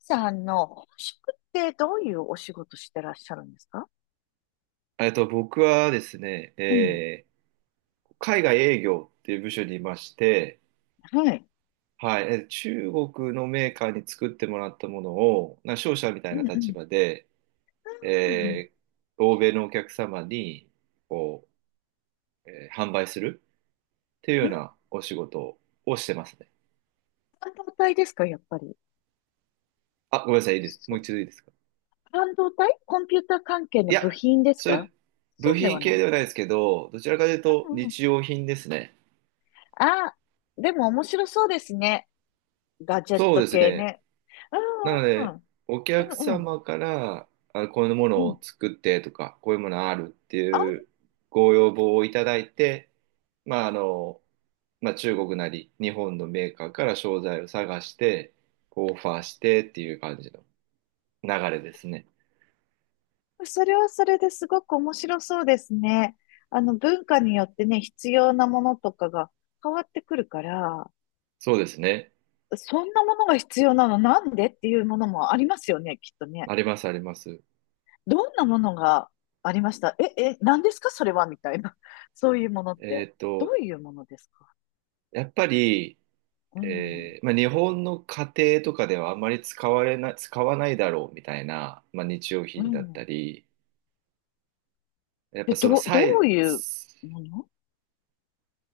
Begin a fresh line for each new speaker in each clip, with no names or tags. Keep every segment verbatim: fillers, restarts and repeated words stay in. さんの本職ってどういうお仕事してらっしゃるんですか？
えっと、僕はですね、
うん。
えー海外営業っていう部署にいまして、
はい。
はい、えー中国のメーカーに作ってもらったものを、な商社みたい
う
な
んう
立
ん。
場で、
うんうんうん。
えー欧米のお客様にこう、えー販売するっていうよ
う
うな
ん。
お仕事をしてますね。
半導体ですか、やっぱり。
あ、ごめんなさい、いいです。
そ
もう
う、
一度いいですか。
半導体コンピューター関係
い
の
や、
部品です
それ、
か？
部
そうで
品
はな
系
い。
ではないですけど、どちらかというと
うんうん。
日用品ですね。
あ、でも面白そうですね。ガジェッ
そう
ト
です
系
ね。
ね。う
なの
んう
で、
ん
お客
うん。うんうん。
様から、あ、こういうも
う
の
ん。
を作ってとか、こういうものあるってい
あ、
うご要望をいただいて、まあ、あの、まあ、中国なり日本のメーカーから商材を探して、こうオファーしてっていう感じの流れですね。
それはそれですごく面白そうですね。あの、文化によってね、必要なものとかが変わってくるから。
そうですね。
そんなものが必要なのなんでっていうものもありますよね、きっとね。
あります、あります。
どんなものがありました？え、え、何ですかそれはみたいな。そういうものっ
え
て。
っ
ど
と、
ういうものですか？
やっぱり、
うん。
えーまあ、日本の家庭とかではあまり使われな、使わないだろうみたいな、まあ、日用
う
品だった
ん。
り、やっ
で、
ぱその
ど、
さ
ど
い、
ういうもの。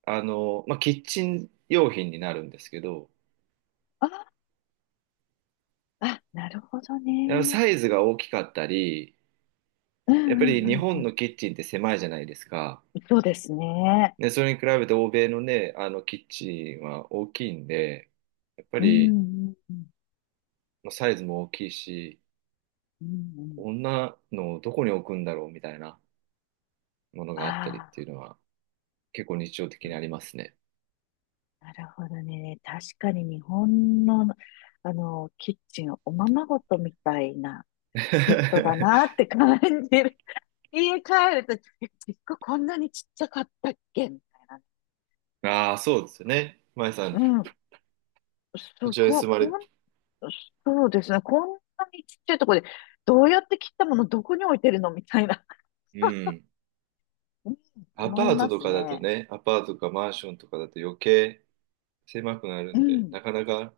あの、まあ、キッチン用品になるんですけど、
あ、あ、なるほど
やっぱ
ね。
サイズが大きかったり、
うん
やっぱ
うん
り
う
日
んう
本の
ん。
キッチンって狭いじゃないですか。
そうですね。
で、それに比べて欧米のね、あのキッチンは大きいんで、やっぱ
うんう
り
んうん
まあサイズも大きいし、
うんうん。
こんなのをどこに置くんだろうみたいなものがあったりっ
あ
てい
あ、
うのは結構日常的にありますね。
なるほどね。確かに日本の、あの、キッチン、おままごとみたいなペットだなっ て感じる。家帰ると、え結構こんなにちっちゃかったっけみたいな。
ああ、そうですよね。まえさん、
うん。そ
そ
う、
ちらに
こ、
住ま
こ
れ、
ん、そうですね。こんなにちっちゃいところで、どうやって切ったものどこに置いてるのみたいな。
うん。
うん、
ア
思
パ
い
ート
ま
と
す
かだと
ね。
ね、アパートとかマンションとかだと余計狭くなる
う
んで、
ん。
なかなか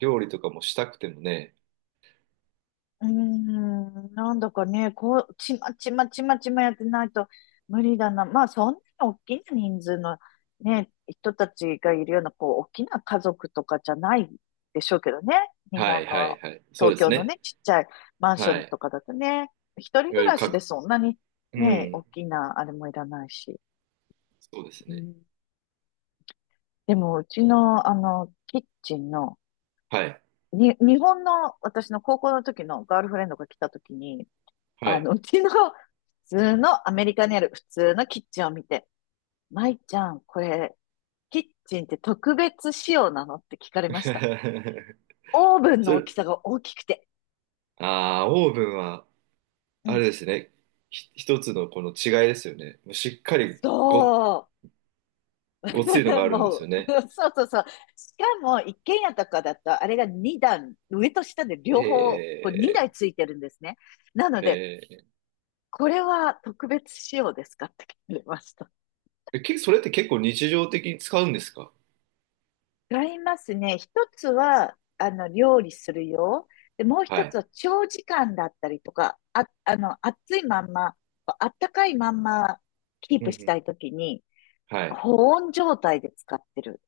料理とかもしたくてもね。
うーん、なんだかね、こう、ちまちまちまちまやってないと無理だな。まあ、そんなに大きな人数のね、人たちがいるような、こう、大きな家族とかじゃないでしょうけどね。日
はい
本
は
の、
いはい。そうで
東
す
京の
ね。
ね、ちっちゃいマンショ
は
ン
い。
とかだとね、一
い
人
わ
暮
ゆる
らしで
各、
そんなに
う
ね、大
ん。
きなあれもいらないし。
そうです
う
ね。
ん。でも、うちの、あの、キッチンの、
はい。
に、日本の、私の高校の時のガールフレンドが来た時に、
は
あ
い。
の、うちの普通のアメリカにある普通のキッチンを見て、舞ちゃん、これ、キッチンって特別仕様なのって聞かれました。オーブ ン
そ
の
れ、
大きさが大きくて。
ああ、オーブンは、
う
あれ
ん。
ですね。ひ一つのこの違いですよね。もうしっかりご、
そう。
ごついのが あるんで
も
すよ
う、
ね。
そうそうそう。しかも、一軒家とかだと、あれがにだん段、上と下で
え
両方、こうにだい
え、
ついてるんですね。なので、
ええ、
これは特別仕様ですかって聞かれました。
えけそれって結構日常的に使うんですか？
違いますね。一つは、あの、料理するよ。で、もう
は
一つ
い。
は長時間だったりとか、あ、あの、暑いまんま、あったかいまんまキー
うんう
プし
ん。
たいときに、
はい。
保温状態で使ってる。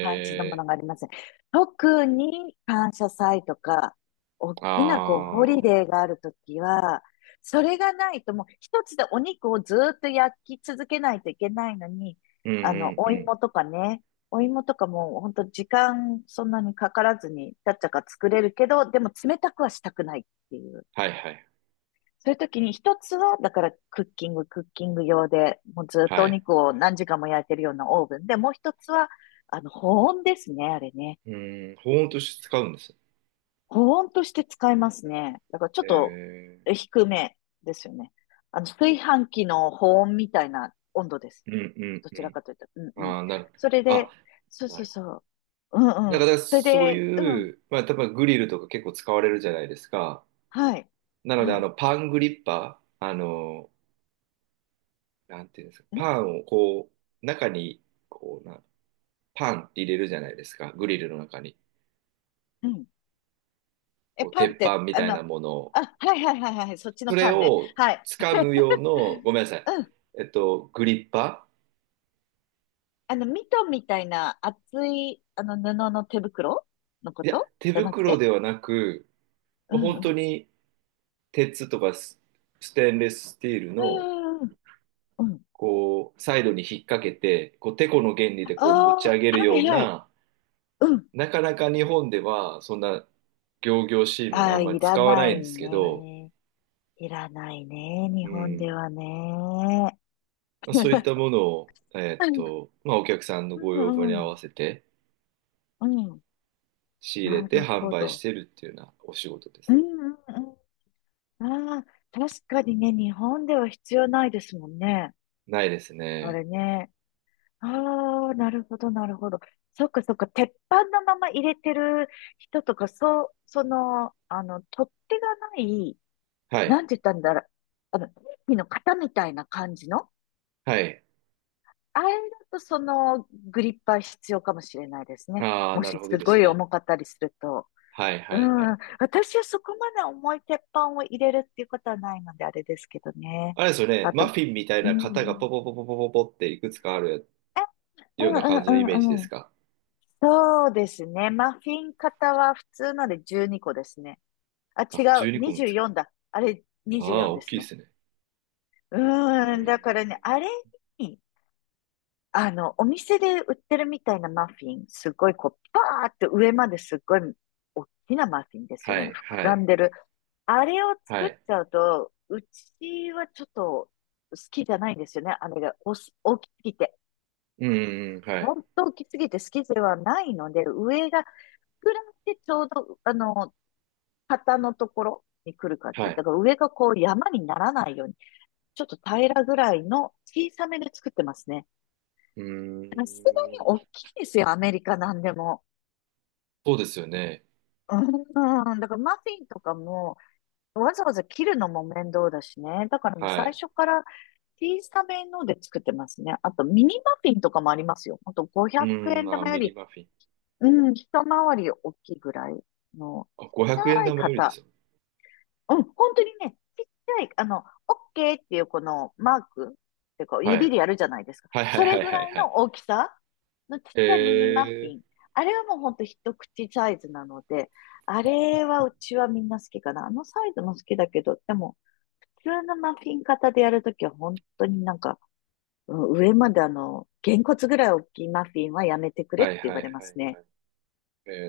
感じのものがあります。特に感謝祭とか、大
ー、
きなこう、ホリ
あ
デ
あ、
ーがあるときは、それがないともう一つでお肉をずーっと焼き続けないといけないのに、
うん
あ
う
の、
ん
お
うん。
芋とかね、お芋とかも本当時間そんなにかからずに、ちゃっちゃか作れるけど、でも冷たくはしたくないっていう。
はいはい。
そういう時に一つは、だからクッキング、クッキング用で、もうずっと
は
お
い。
肉を何時間も焼いてるようなオーブンで、もう一つは、あの、保温ですね、あれね。
うん、保温として使うんです。
保温として使いますね。だからちょ
え
っと
ー、
低めですよね。あの、炊飯器の保温みたいな温度です。
うんうん
どち
う
ら
ん。
かというと。うんうん。
ああ、なる、
それ
あ、
で、そう
な
そう
るほ
そう。うん
ど。だ
うん。
から
それ
そう
で、う
い
ん。
う、まあ、多分グリルとか結構使われるじゃないですか。
はい。
なので、
は
あ
い。
の、パングリッパー、あの、なんていうんですか、
ん
パンをこう、中に、こうな、パンって入れるじゃないですか、グリルの中に。
うん。え、
こう、
パンっ
鉄板
て、
み
あ
たい
の、
なものを。
あ、はいはいはいはい。そっち
そ
の
れ
パンね。
を
はい。
掴む用の、ごめんなさい、
うん。
えっと、グリッパ
あの、ミトンみたいな厚い、あの、布の手袋のこ
ーいや、
と
手
じゃなく
袋
て。
ではなく、
う
もう
んう
本当
ん。
に鉄とかス、ステンレススチール
う
の、
んうんうん。
こう、サイドに引っ掛けて、こう、テコの原理
あ
でこう持ち上げ
あ、
る
は
よ
い
う
はい。
な、
うん。
なかなか日本ではそんな仰々しいもの
あ
あ
あ、
んまり
いら
使わな
な
いん
い
ですけど、
ね。いらないね。日
う
本で
ん、
はね。
まあ、そういっ
う
たものを、えっ
ん
と、まあ、お客さんの
う
ご要望に
んう
合わ
ん。
せて
うん、
仕入れ
な
て
る
販
ほ
売し
ど。
てるっていうようなお仕事です
う
ね。
んうんうん。ああ、確かにね、日本では必要ないですもんね。
ないです
あ
ね。
れね。ああ、なるほど、なるほど。そっかそっか、鉄板のまま入れてる人とか、そう、その、あの、取っ手がない、
は
な
い。
んて言ったんだろう、あの、ケーキの型みたいな感じの、
はい。
あれだとそのグリッパー必要かもしれないですね。
ああ、
も
な
し
るほど
す
で
ご
す
い
ね。
重かったりすると。
はい
う
はいは
ん、
い。
私はそこまで重い鉄板を入れるっていうことはないので、あれですけどね。
あれですよね。
あと、
マフィンみたい
う
な
ん、
型
う
がポ
ん、
ポポポポポポっていくつかある
え、う
よう
ん、
な
う
感じのイメージで
ん、う
す
ん、
か？
そうですね。マフィン型は普通のでじゅうにこですね。あ、違
あ、12
う。
個もつ
にじゅうよんだ。あれ、
ああ、
にじゅうよんで
大き
す
いで
ね。
すね。
う
う
ーん。
ー
だからね、
ん。
あれに、あの、お店で売ってるみたいなマフィン、すごいこう、パーって上まですっごい大きなマフィンですよ
は
ね。膨
いは
ら
い
んでる。あれを
は
作っ
い。
ちゃうと、うちはちょっと好きじゃないんですよね。あれがおす大きすぎて。
うーん、はい。
本当大きすぎて好きではないので、上が膨らんでちょうど、あの、肩のところに来る感
は
じ。だ
い。
から上がこう山にならないように、ちょっと平らぐらいの小さめで作ってますね。
う
さすがに
ー
大
ん。
きいですよ、アメリカなんでも。
そうですよね。
うん、だからマフィンとかも、わざわざ切るのも面倒だしね。だからもう
は
最
い。
初から小さめので作ってますね。あとミニマフィンとかもありますよ。ほんと
う
500
ーん、
円
あ、
玉よ
ミニ
り、
マフィン。
うん、一回り大きいぐらいの、
あ、
ちっ
500
ち
円
ゃい
玉よりです
型。
よ。
うん、本当にね、ちっちゃい、あの、OK っていうこのマークっていうか、
は
指
い。
でやるじゃないですか。
はいはい
そ
は
れ
い
ぐ
はい
らい
はい。
の大きさのちっちゃいミニマッフ
え
ィン。
ー。
あれはもうほんと一口サイズなので、あれはうちはみんな好きかな。あのサイズも好きだけど、でも、普通のマフィン型でやるときは本当になんか、うん、上まであの、げんこつぐらい大きいマフィンはやめてくれっ
は
て
い
言
は
わ
い
れま
は
す
い
ね。
はい。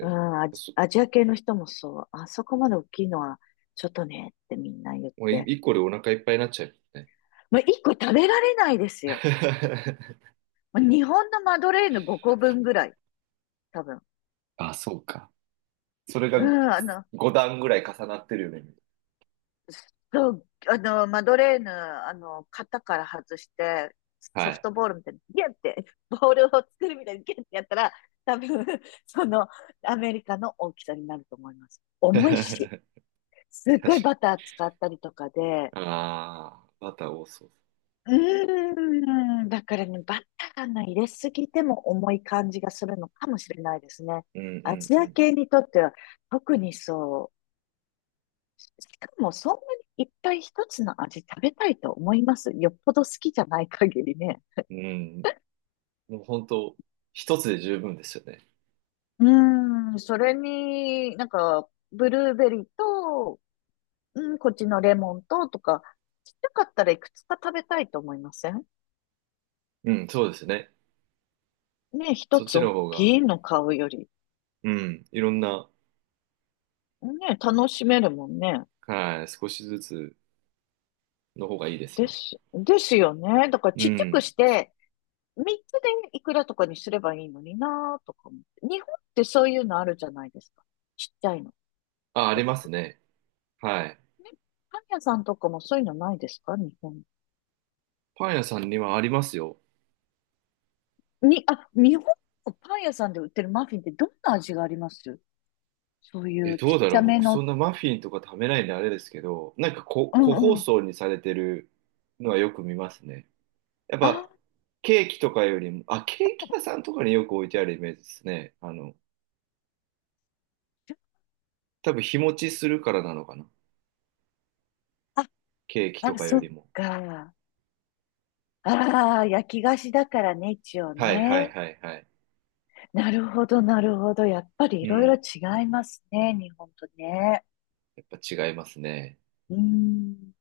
う
ー
ん、アジ、
そ
アジア系の人もそう。あそこまで大きいのは、ちょっとねってみんな言っ
もうい
て。
一個でお腹いっぱいになっちゃうね。
もう一個食べられないですよ。もう日本のマドレーヌごこぶんぐらい、多分。
あ、そうか。それ
う
が
ん、あの、
ご段ぐらい重なってるよね。
そう、あの、マドレーヌ、あの、型から外して、
は
ソフ
い。
トボールみたいに、ギュって、ボールを作るみたいにギュってやったら、多分、その、アメリカの大きさになると思います。重いし、
確
すっ
か
ごい
に。
バター使ったりとかで、
ああ、バター多そう。
うーん、だからね、バターの入れすぎても重い感じがするのかもしれないですね。
う
ア
ん
ジ
う
ア
ん
系にとっては特にそう。しかもそんなにいっぱい一つの味食べたいと思います。よっぽど好きじゃない限りね。
うん。うん。もう本当、一つで十分ですよね。
うーん、それになんか、ブルーベリーと、うん、こっちのレモンととか、ちっちゃかったらいくつか食べたいと思いません？
うん、そうですね。
ね、一
そっ
つ
ち
大
の方が、
きいの買うより、
うん、いろんな、
ね、楽しめるもんね。
はい、少しずつの方がいいです
で
ね。
す、ですよね。だから
う
ちっちゃく
ん。
して、みっつでいくらとかにすればいいのになぁとか思って。日本ってそういうのあるじゃないですか。ちっちゃいの。
あ、あり
よ
ます
く。
ね。はい。
ね。パン屋さんとかもそういうのないですか、日本？
パン屋さんにはありますよ。
に、あ、日本のパン屋さんで売ってるマフィンってどんな味があります？そうい
え、
うちっ
どうだ
ち
ろう
ゃめ
僕そん
の。
なマフィンとか食べないんであれですけど、なんかこ、
うん
個包
うん。
装にされてるのはよく見ますね。やっ
あ、
ぱ、ケーキとかよりも、あ、ケーキ屋さんとかによく置いてあるイメージですね。あの、多分日持ちするからなのかな。
あ、
ケーキと
あ、
かよ
そ
り
っ
も。
か。ああ、焼き菓子だからね、一応
はいはい
ね。
はいはい。
なるほど、なるほど。やっぱり
う
いろいろ
ん。
違いますね、日本とね。
やっぱ違いますね。
うーん。